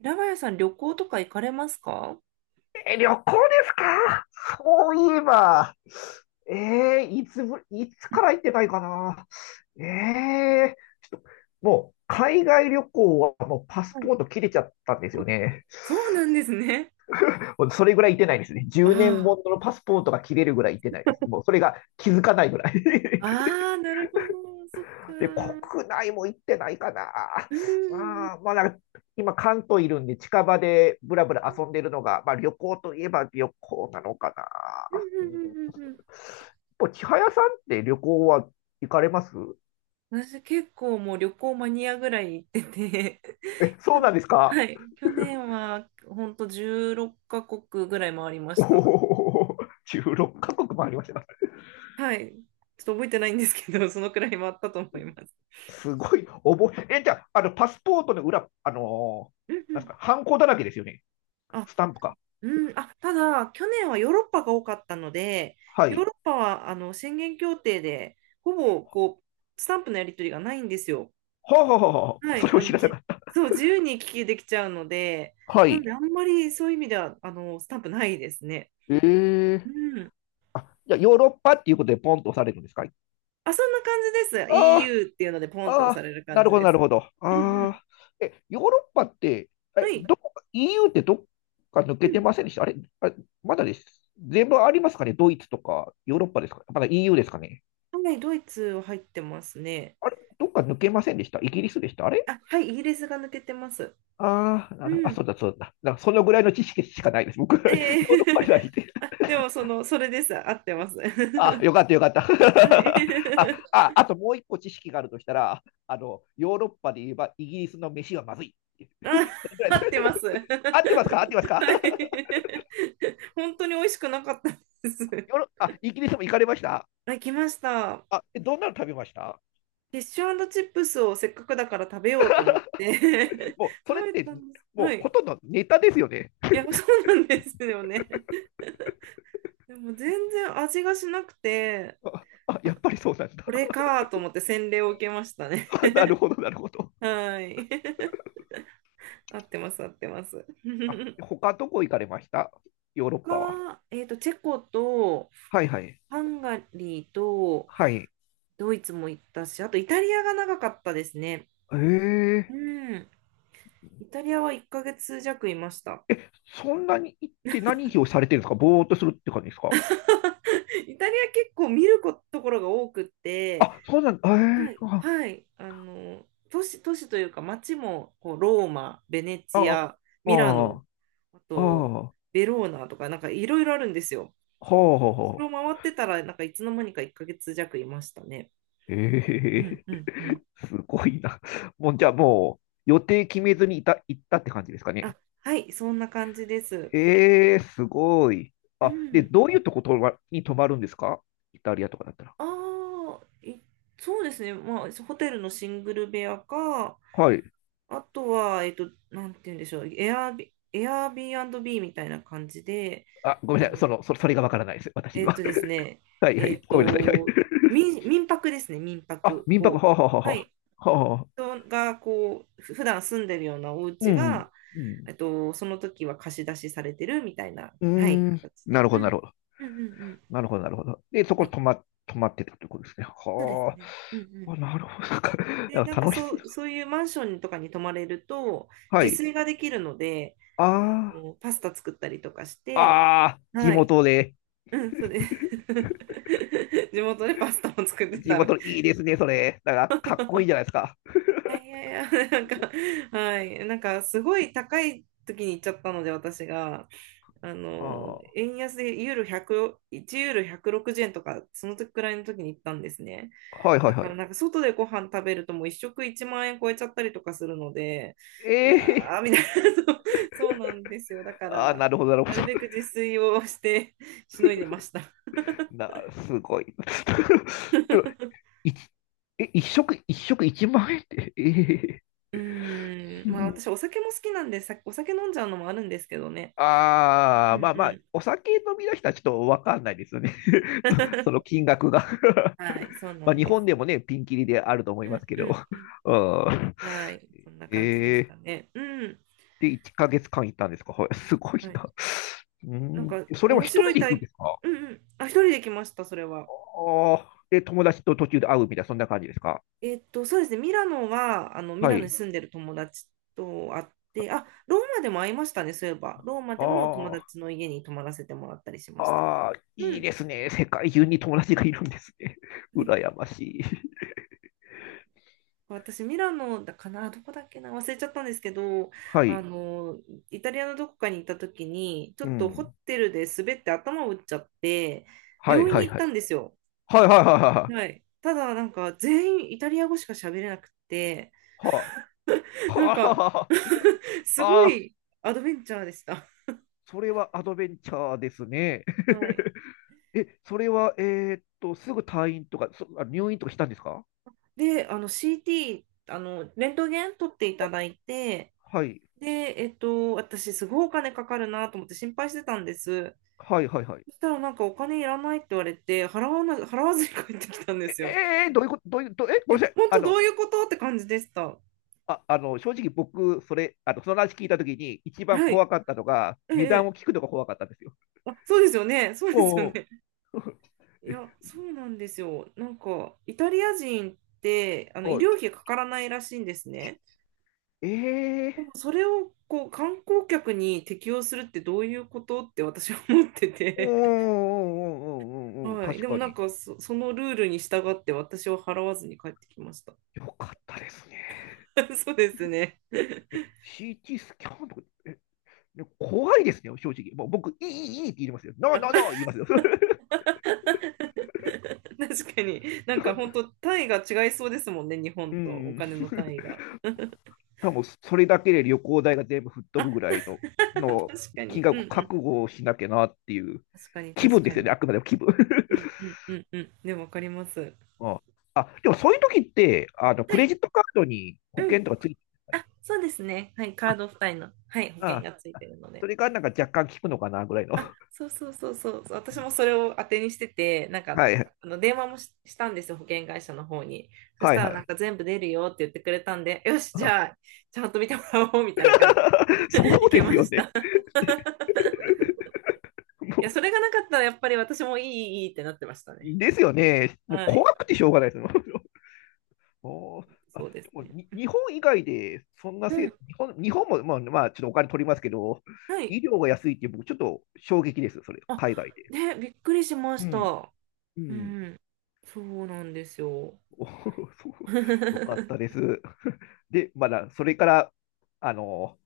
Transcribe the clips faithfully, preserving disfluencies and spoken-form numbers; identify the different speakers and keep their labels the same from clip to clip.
Speaker 1: 平林さん、旅行とか行かれますか？
Speaker 2: え、旅行ですか？そういえば、えー、いつぶ、いつから行ってないかな。えー、ちょっと、もう、海外旅行はもうパスポート切れちゃったんですよね。
Speaker 1: そうなんですね。
Speaker 2: もうそれぐらい行ってないですね。じゅうねん
Speaker 1: あ
Speaker 2: もののパスポートが切れるぐらい行ってないですね。もうそれが気づかないぐらい。
Speaker 1: あ、ああ、なるほど、そっか。
Speaker 2: で、
Speaker 1: うん、
Speaker 2: 国内も行ってないかな。
Speaker 1: うん、
Speaker 2: まあ、まあ、なんか今関東いるんで近場でぶらぶら遊んでるのが、まあ旅行といえば旅行なのか
Speaker 1: う
Speaker 2: な。う
Speaker 1: ん、うん、うん。
Speaker 2: ぱ千早さんって旅行は行かれます？
Speaker 1: 私結構もう旅行マニアぐらい行ってて、
Speaker 2: え、そ
Speaker 1: 去
Speaker 2: うなんですか？
Speaker 1: はい、去年はほんとじゅうろっかこくカ国ぐらい回りま
Speaker 2: お
Speaker 1: した。
Speaker 2: お、じゅうろっかこくカ国もありました。
Speaker 1: はい。ちょっと覚えてないんですけど、そのくらい回ったと思います。
Speaker 2: すごい、覚え、え、じゃあ、あの、パスポートの裏、あのー
Speaker 1: うんう
Speaker 2: なんす
Speaker 1: ん。
Speaker 2: か、ハンコだらけですよね。
Speaker 1: あ。
Speaker 2: スタンプか。
Speaker 1: うん、あ、ただ、去年はヨーロッパが多かったので、
Speaker 2: は
Speaker 1: ヨー
Speaker 2: い。
Speaker 1: ロッパはあの宣言協定で、ほぼこうスタンプのやり取りがないんですよ。
Speaker 2: はあ、はあはあ、
Speaker 1: は
Speaker 2: そ
Speaker 1: い、
Speaker 2: れを
Speaker 1: あ
Speaker 2: 知
Speaker 1: の
Speaker 2: らなか
Speaker 1: じ、
Speaker 2: った。
Speaker 1: そう、自由に行き来できちゃうので、
Speaker 2: は
Speaker 1: なん
Speaker 2: い。
Speaker 1: で、あんまりそういう意味ではあのスタンプないですね。
Speaker 2: ええー。
Speaker 1: うん。
Speaker 2: あ、じゃあ、ヨーロッパっていうことでポンと押されるんですか？
Speaker 1: あ、そんな感じです。
Speaker 2: あ
Speaker 1: イーユー っていうので、ポ
Speaker 2: あー、
Speaker 1: ンって
Speaker 2: あ
Speaker 1: 押
Speaker 2: あ、
Speaker 1: される
Speaker 2: な
Speaker 1: 感
Speaker 2: る
Speaker 1: じ
Speaker 2: ほど、
Speaker 1: で
Speaker 2: なる
Speaker 1: す。
Speaker 2: ほど。あ
Speaker 1: うんうん。
Speaker 2: あ、え、ヨーロッパって、
Speaker 1: は
Speaker 2: え、
Speaker 1: い。
Speaker 2: どこか、イーユー ってどっか抜
Speaker 1: う
Speaker 2: けて
Speaker 1: ん。
Speaker 2: ませんでしたあれ？あれ、まだです。全部ありますかね？ドイツとか、ヨーロッパですか？まだ イーユー ですかね？
Speaker 1: はい、ドイツは入ってますね。
Speaker 2: あれ、どっか抜けませんでしたイギリスでしたあれ？
Speaker 1: あ、はい、イギリスが抜けてます。
Speaker 2: ああー、な
Speaker 1: う
Speaker 2: る、あ、そ
Speaker 1: ん。
Speaker 2: うだ、そうだ。なんかそのぐらいの知識しかないです。僕、ヨー
Speaker 1: ええ。
Speaker 2: ロッパにはいて。
Speaker 1: あ、でもその、それです。合ってます。
Speaker 2: あ、よかった、よかった。
Speaker 1: はい。
Speaker 2: あ、あ、あともういっこ知識があるとしたら、あの、ヨーロッパで言えばイギリスの飯はまずい。
Speaker 1: あ、
Speaker 2: ぐらい
Speaker 1: 合
Speaker 2: で
Speaker 1: っ
Speaker 2: す。
Speaker 1: てます。はい。
Speaker 2: 合ってますか？合ってますか？
Speaker 1: 本当に美味しくなかったです。
Speaker 2: ヨロあ、イギリスも行かれました？
Speaker 1: あ、来ました。フ
Speaker 2: あ、えどんなの食べました？
Speaker 1: ィッシュチップスをせっかくだから食べようと思って
Speaker 2: もう、そ
Speaker 1: 食
Speaker 2: れっ
Speaker 1: べ
Speaker 2: て、
Speaker 1: たんです。
Speaker 2: もう
Speaker 1: はい。
Speaker 2: ほとんどネタですよね。
Speaker 1: いや、そうなんですよね。でも全然味がしなくて、
Speaker 2: あ、あやっぱりそうなんだ。
Speaker 1: これかと思って洗礼を受けましたね。
Speaker 2: なるほど、なるほど。
Speaker 1: はい。合ってます、合ってます。
Speaker 2: あ、他どこ行かれました？ヨーロッ
Speaker 1: 他
Speaker 2: パは。
Speaker 1: は、えっと、チェコと
Speaker 2: はいはい。
Speaker 1: ハンガリーと
Speaker 2: はい。
Speaker 1: ドイツも行ったし、あとイタリアが長かったですね。
Speaker 2: え
Speaker 1: う
Speaker 2: ー、
Speaker 1: ん。イタリアはいっかげつ弱いました。
Speaker 2: え、そんなに行って何をされてるんですか？ぼーっとするって感じですか？
Speaker 1: イタリア結構見ること、ころが多くって、
Speaker 2: あ、そうなんだ。え
Speaker 1: はい、
Speaker 2: ー、あ、
Speaker 1: はい、あの、都市、都市というか街もこうローマ、ベネ
Speaker 2: あ、
Speaker 1: チア、
Speaker 2: あ、あ、
Speaker 1: ミラノ、
Speaker 2: は
Speaker 1: あ
Speaker 2: あ、
Speaker 1: と
Speaker 2: は
Speaker 1: ベローナとかなんかいろいろあるんですよ。
Speaker 2: う
Speaker 1: それを回ってたらなんかいつの間にかいっかげつ弱いましたね。
Speaker 2: え
Speaker 1: うん
Speaker 2: ー、
Speaker 1: うんうん。
Speaker 2: すごいな。もう、じゃあもう、予定決めずにいた、行ったって感じですか
Speaker 1: あ、
Speaker 2: ね。
Speaker 1: はい、そんな感じです。
Speaker 2: ええ、すごい。
Speaker 1: う
Speaker 2: あ、で、
Speaker 1: ん。
Speaker 2: どういうとこ泊まに泊まるんですか？イタリアとかだったら。
Speaker 1: ああ、いそうですね。まあ、ホテルのシングル部屋か、
Speaker 2: はい。
Speaker 1: あとは、えっと、なんて言うんでしょう、エアビ、エアビービーみたいな感じで、
Speaker 2: あ、ごめん
Speaker 1: あ
Speaker 2: なさい。そ
Speaker 1: の、
Speaker 2: の、そ、それがわからないです。私に
Speaker 1: えっ
Speaker 2: は。
Speaker 1: とですね、
Speaker 2: はいは
Speaker 1: え
Speaker 2: い。
Speaker 1: っ
Speaker 2: ごめんなさい。はい。
Speaker 1: と、民、民泊ですね、民
Speaker 2: あ、
Speaker 1: 泊。
Speaker 2: 民泊、
Speaker 1: こ
Speaker 2: はあ、はあ、
Speaker 1: う、は
Speaker 2: は
Speaker 1: い。
Speaker 2: あ、はあ。はあ、
Speaker 1: 人が、こう、ふ普段住んでるようなお
Speaker 2: う
Speaker 1: 家
Speaker 2: ん。
Speaker 1: が、
Speaker 2: うん。
Speaker 1: えっと、その時は貸し出しされてるみたいな、
Speaker 2: うー
Speaker 1: はい、
Speaker 2: ん。
Speaker 1: 形
Speaker 2: な
Speaker 1: で。
Speaker 2: る
Speaker 1: う
Speaker 2: ほど、なる
Speaker 1: ん。
Speaker 2: ほど。
Speaker 1: うんうんうん。
Speaker 2: なるほど、なるほど。で、そ
Speaker 1: は
Speaker 2: こ
Speaker 1: い、
Speaker 2: 泊ま、泊まってたってことですね。
Speaker 1: そうです
Speaker 2: は
Speaker 1: ね。うんう
Speaker 2: あ。
Speaker 1: ん。
Speaker 2: あ、なるほど。なんか
Speaker 1: で、
Speaker 2: なん
Speaker 1: なん
Speaker 2: か
Speaker 1: か
Speaker 2: 楽
Speaker 1: そ
Speaker 2: しそう。
Speaker 1: う、そういうマンションとかに泊まれると、
Speaker 2: は
Speaker 1: 自
Speaker 2: い。
Speaker 1: 炊ができるので、あ
Speaker 2: あ
Speaker 1: の、パスタ作ったりとかし
Speaker 2: あ。
Speaker 1: て、
Speaker 2: ああ。地
Speaker 1: はい。
Speaker 2: 元で。
Speaker 1: うん、そうです。地元でパスタも作って
Speaker 2: 地
Speaker 1: た。い
Speaker 2: 元、いいですね、それ。なんか、かっこいいじゃないですか。
Speaker 1: やいやいや、なんか、はい。なんか、すごい高い時に行っちゃったので、私が、あの、
Speaker 2: は
Speaker 1: 円安でユーロ100、いちユーロひゃくろくじゅうえんとか、その時くらいの時に行ったんですね。
Speaker 2: あ。はいは
Speaker 1: だ
Speaker 2: いは
Speaker 1: から
Speaker 2: い。
Speaker 1: なんか外でご飯食べるともう一食いちまん円超えちゃったりとかするので、
Speaker 2: え
Speaker 1: いや
Speaker 2: えー。
Speaker 1: ー、みたいな、そうそうなんですよ。だか
Speaker 2: ああ、
Speaker 1: ら、
Speaker 2: なるほど、なるほ
Speaker 1: な
Speaker 2: ど。
Speaker 1: るべく自炊をして、しのいでました。
Speaker 2: な、すごい。でも一え、一食、一食いちまんえんって、ええ
Speaker 1: うーん、まあ私
Speaker 2: ー。
Speaker 1: お酒も好きなんで、さ、お酒飲んじゃうのもあるんですけどね。
Speaker 2: あ
Speaker 1: う
Speaker 2: あ、
Speaker 1: ん
Speaker 2: まあま
Speaker 1: う
Speaker 2: あ、
Speaker 1: ん。
Speaker 2: お酒飲みの人はちょっとわかんないですよね。そそ の金額が
Speaker 1: はい、そう な
Speaker 2: まあ、
Speaker 1: ん
Speaker 2: 日
Speaker 1: で
Speaker 2: 本
Speaker 1: す。
Speaker 2: でもね、ピンキリであると思い
Speaker 1: う
Speaker 2: ま
Speaker 1: ん
Speaker 2: すけ
Speaker 1: う
Speaker 2: ど。
Speaker 1: んうん。
Speaker 2: うん。
Speaker 1: はい、そんな感じで
Speaker 2: え
Speaker 1: す
Speaker 2: え、
Speaker 1: かね。うん。
Speaker 2: で、いっかげつかん行ったんですか？はい。すごい
Speaker 1: はい。
Speaker 2: な。う
Speaker 1: なん
Speaker 2: ん、
Speaker 1: か
Speaker 2: それは
Speaker 1: 面
Speaker 2: 一
Speaker 1: 白
Speaker 2: 人
Speaker 1: い
Speaker 2: で行くんで
Speaker 1: 体、
Speaker 2: すか？
Speaker 1: うんうん。あ、一人で来ました、それは。
Speaker 2: ああー、で、友達と途中で会うみたいな、そんな感じですか？
Speaker 1: えっと、そうですね、ミラノは、あの、ミ
Speaker 2: は
Speaker 1: ラノに
Speaker 2: い。
Speaker 1: 住んでる友達と会って、あ、ローマでも会いましたね、そういえば。ローマでも友
Speaker 2: あ
Speaker 1: 達の家に泊まらせてもらったりし
Speaker 2: あ、
Speaker 1: ました。
Speaker 2: ああ、
Speaker 1: う
Speaker 2: いい
Speaker 1: ん、
Speaker 2: ですね。世界中に友達がいるんですね。羨ましい。
Speaker 1: 私、ミラノだかな、どこだっけな、忘れちゃったんですけど、
Speaker 2: は
Speaker 1: あ
Speaker 2: い。
Speaker 1: の、イタリアのどこかに行った時に、ちょ
Speaker 2: う
Speaker 1: っとホ
Speaker 2: ん。
Speaker 1: テルで滑って頭を打っちゃって、
Speaker 2: はい、
Speaker 1: 病院
Speaker 2: はい、
Speaker 1: に行っ
Speaker 2: は
Speaker 1: た
Speaker 2: い。
Speaker 1: んですよ。
Speaker 2: はい、はい、はい、はい。
Speaker 1: はい。ただ、なんか、全員イタリア語しか喋れなくて、
Speaker 2: はい。
Speaker 1: なんか
Speaker 2: は あ、
Speaker 1: すご
Speaker 2: ああ、
Speaker 1: いアドベンチャーでした。
Speaker 2: それはアドベンチャーですね。え、それは、えーっと、すぐ退院とか、そ、あ入院とかしたんですか？
Speaker 1: で、あの シーティー、あの、レントゲン取っていただいて、
Speaker 2: はい。
Speaker 1: で、えっと、私すごいお金かかるなと思って心配してたんです。
Speaker 2: はい、はい、はい。
Speaker 1: そしたらなんかお金いらないって言われて、払わな、払わずに帰ってきたんで
Speaker 2: え、
Speaker 1: すよ。
Speaker 2: えーどういうこと、どういう、ど、え、
Speaker 1: い
Speaker 2: ご
Speaker 1: や、
Speaker 2: めんなさい。
Speaker 1: 本
Speaker 2: あ
Speaker 1: 当ど
Speaker 2: の、
Speaker 1: ういうことって感じでした。
Speaker 2: あ、あの、正直僕、それ、あの、その話聞いたときに、一番
Speaker 1: はい。
Speaker 2: 怖かったのが、
Speaker 1: ええ、
Speaker 2: 値
Speaker 1: え
Speaker 2: 段を
Speaker 1: え。
Speaker 2: 聞くのが怖かったんですよ。
Speaker 1: あ、そうですよね。そうですよ
Speaker 2: おうおう。
Speaker 1: ね。いや、そうなんですよ。なんか、イタリア人って、あの、医
Speaker 2: は
Speaker 1: 療費かからないらしいんですね。
Speaker 2: い。
Speaker 1: でも
Speaker 2: ええ
Speaker 1: それをこう観光客に適用するってどういうことって私は思って
Speaker 2: ー、う
Speaker 1: て、
Speaker 2: んうんうんうんうんうん、
Speaker 1: はい。
Speaker 2: 確
Speaker 1: でも
Speaker 2: か
Speaker 1: なん
Speaker 2: に。
Speaker 1: かそ、そのルールに従って私は払わずに帰ってきました。
Speaker 2: よかったですね。
Speaker 1: そうですね。
Speaker 2: シーティー スキャンとか、え、ね、怖いですね、正直。もう僕、いい、いい、いいって言いますよ。ノー、ノー、ノー 言いますよ。
Speaker 1: 確かに。なんか本 当単位が違いそうですもんね、日
Speaker 2: う
Speaker 1: 本とお
Speaker 2: ん。
Speaker 1: 金の単位が。
Speaker 2: 多分それだけで旅行代が全部吹っ飛
Speaker 1: あ、
Speaker 2: ぶぐらいの、
Speaker 1: 確
Speaker 2: の
Speaker 1: か
Speaker 2: 金
Speaker 1: に。うんう
Speaker 2: 額
Speaker 1: ん。
Speaker 2: 覚悟をしなきゃなっていう
Speaker 1: 確かに、
Speaker 2: 気
Speaker 1: 確
Speaker 2: 分で
Speaker 1: か
Speaker 2: すよね、
Speaker 1: に。
Speaker 2: あくまでも気分。
Speaker 1: うんうんうんうん。でもわかります。
Speaker 2: ああ、でもそういう時って、あの、
Speaker 1: は
Speaker 2: クレ
Speaker 1: い。
Speaker 2: ジットカードに保
Speaker 1: う
Speaker 2: 険
Speaker 1: ん。
Speaker 2: とかついてるんで
Speaker 1: あ、
Speaker 2: す
Speaker 1: そうですね。はい。カ
Speaker 2: か
Speaker 1: ー
Speaker 2: ね。
Speaker 1: ド付帯の、はい、保
Speaker 2: あ
Speaker 1: 険
Speaker 2: あ、
Speaker 1: がついてるので。
Speaker 2: それがなんか若干効くのかなぐらいの。
Speaker 1: そうそうそうそう、
Speaker 2: う
Speaker 1: 私も
Speaker 2: ん、
Speaker 1: それを当てにしてて、なんか、
Speaker 2: はいはい。
Speaker 1: あの電話もし、したんですよ、保険会社の方に。そし
Speaker 2: はい
Speaker 1: たら、
Speaker 2: は
Speaker 1: なん
Speaker 2: い。
Speaker 1: か全部出るよって言ってくれたんで、よし、じ
Speaker 2: あ
Speaker 1: ゃあ、ちゃんと見てもらおうみたいな感じ
Speaker 2: そ
Speaker 1: で い
Speaker 2: うで
Speaker 1: け
Speaker 2: す
Speaker 1: ま
Speaker 2: よ
Speaker 1: し
Speaker 2: ね。
Speaker 1: た。いや、
Speaker 2: も
Speaker 1: それがなかったら、やっぱり私もいい、いいいいってなってましたね。
Speaker 2: う、ですよね。もう
Speaker 1: はい、
Speaker 2: 怖くてしょうがないですよ。おー。あ、で
Speaker 1: そうです
Speaker 2: も
Speaker 1: ね。
Speaker 2: に日本以外で、そんな
Speaker 1: う
Speaker 2: せ、
Speaker 1: ん、
Speaker 2: 日本、日本も、まあ、まあ、ちょっとお金取りますけど、
Speaker 1: はい。
Speaker 2: 医療が安いって、僕、ちょっと衝撃です、それ、
Speaker 1: あ、
Speaker 2: 海外で。
Speaker 1: ね、びっくりしま
Speaker 2: う
Speaker 1: し
Speaker 2: ん。
Speaker 1: た。
Speaker 2: う
Speaker 1: う
Speaker 2: ん。
Speaker 1: ん、そうなんですよ。
Speaker 2: おー、そう、よか ったです。で、まだ、それから、あの、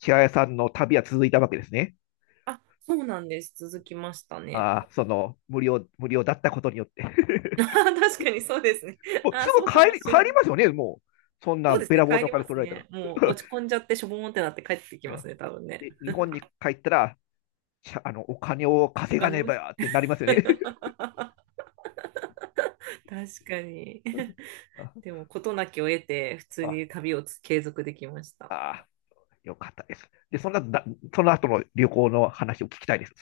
Speaker 2: 千早さんの旅は続いたわけですね。
Speaker 1: あ、そうなんです。続きましたね。
Speaker 2: ああ、その、無料、無料だったことによって。
Speaker 1: あー 確かにそうですね。
Speaker 2: もう
Speaker 1: あ
Speaker 2: す
Speaker 1: あ、
Speaker 2: ぐ
Speaker 1: そうか
Speaker 2: 帰
Speaker 1: も
Speaker 2: り、
Speaker 1: しれ
Speaker 2: 帰
Speaker 1: な
Speaker 2: ります
Speaker 1: い。
Speaker 2: よね、もう。そん
Speaker 1: そ
Speaker 2: な
Speaker 1: うです
Speaker 2: べ
Speaker 1: ね。
Speaker 2: らぼう
Speaker 1: 帰
Speaker 2: のお
Speaker 1: りま
Speaker 2: 金取
Speaker 1: す
Speaker 2: られたら。
Speaker 1: ね。もう落ち込んじゃってしょぼーんってなって帰ってきます ね、多分ね。
Speaker 2: で、日本に帰ったら、ゃあの、お金を
Speaker 1: お
Speaker 2: 稼が
Speaker 1: 金
Speaker 2: ね
Speaker 1: も
Speaker 2: ばってなりますよね。
Speaker 1: 確かに。
Speaker 2: あ
Speaker 1: でも、事なきを得て、普通
Speaker 2: あ、
Speaker 1: に旅をつ継続できました。
Speaker 2: あよかったです。で、そんな、その後の旅行の話を聞きたいです。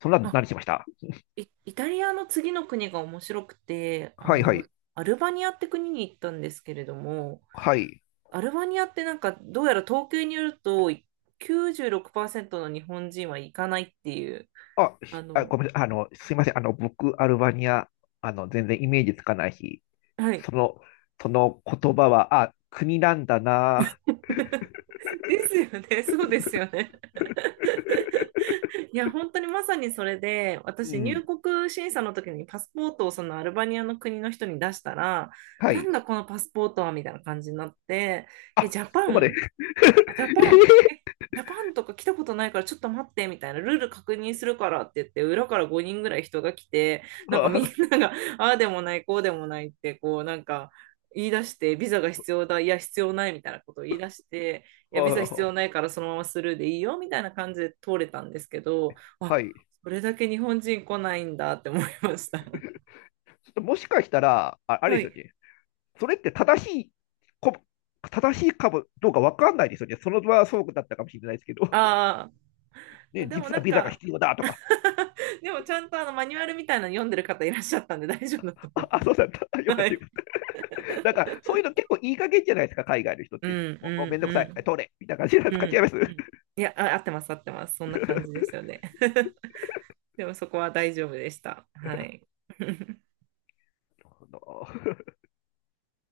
Speaker 2: そんな、
Speaker 1: あ、
Speaker 2: 何しました？
Speaker 1: イ、イタリアの次の国が面白くて、あ
Speaker 2: はいは
Speaker 1: の、
Speaker 2: い。
Speaker 1: アルバニアって国に行ったんですけれども、
Speaker 2: はい。
Speaker 1: アルバニアってなんか、どうやら統計によると、きゅうじゅうろくパーセントの日本人は行かないっていう、
Speaker 2: あ、
Speaker 1: あ
Speaker 2: あ、
Speaker 1: の、
Speaker 2: ごめんなさい。あの、すいません。あの、僕、アルバニア、あの、全然イメージつかないし、
Speaker 1: はい。
Speaker 2: その、その言葉は、あ、国なんだな。
Speaker 1: ですよね。そうですよね。いや、本当にまさにそれで、
Speaker 2: う
Speaker 1: 私、
Speaker 2: ん。
Speaker 1: 入国審査の時にパスポートをそのアルバニアの国の人に出したら、
Speaker 2: は
Speaker 1: なん
Speaker 2: い。
Speaker 1: だこのパスポートはみたいな感じになって、
Speaker 2: あ、
Speaker 1: え、ジャ
Speaker 2: そ
Speaker 1: パ
Speaker 2: こまで。
Speaker 1: ンジャパン、え、ジャパンとか来たことないからちょっと待ってみたいな、ルール確認するからって言って、裏からごにんぐらい人が来て、なんか
Speaker 2: は
Speaker 1: みんなが、ああでもない、こうでもないって、こうなんか言い出して、ビザが必要だ、いや必要ないみたいなことを言い出して、い
Speaker 2: あ
Speaker 1: やビザ必
Speaker 2: は
Speaker 1: 要
Speaker 2: あ
Speaker 1: ないからそのままスルーでいいよみたいな感じで通れたんですけど、あ、
Speaker 2: はい。
Speaker 1: それだけ日本人来ないんだって思いました。
Speaker 2: ちょっともしかしたら、あ、あれ
Speaker 1: は
Speaker 2: ですよ
Speaker 1: い。
Speaker 2: ね。それって正しいこ、正しいかもどうかわかんないですよね。その場はそうだったかもしれないですけど、
Speaker 1: ああ、
Speaker 2: ね、
Speaker 1: でも
Speaker 2: 実
Speaker 1: な
Speaker 2: は
Speaker 1: ん
Speaker 2: ビザが
Speaker 1: か、
Speaker 2: 必要だとか。
Speaker 1: でもちゃんとあのマニュアルみたいなの読んでる方いらっしゃったんで大丈夫だと
Speaker 2: あ、
Speaker 1: 思い
Speaker 2: あ
Speaker 1: ま
Speaker 2: そうだった。あよ
Speaker 1: す。
Speaker 2: か
Speaker 1: は
Speaker 2: ったよ。
Speaker 1: い。
Speaker 2: なんか、そういうの結構いい加減じゃないですか、海外の人っ
Speaker 1: う
Speaker 2: て。
Speaker 1: ん
Speaker 2: もう、もう
Speaker 1: う
Speaker 2: めん
Speaker 1: ん
Speaker 2: どくさ
Speaker 1: う
Speaker 2: い。
Speaker 1: ん
Speaker 2: 通れ。みたいな感じなんで
Speaker 1: う
Speaker 2: すか？違い
Speaker 1: ん
Speaker 2: ます？な
Speaker 1: う
Speaker 2: る
Speaker 1: ん。いや、あ、合ってます、合ってます。そんな感じですよね。でもそこは大丈夫でした。はい。
Speaker 2: ほど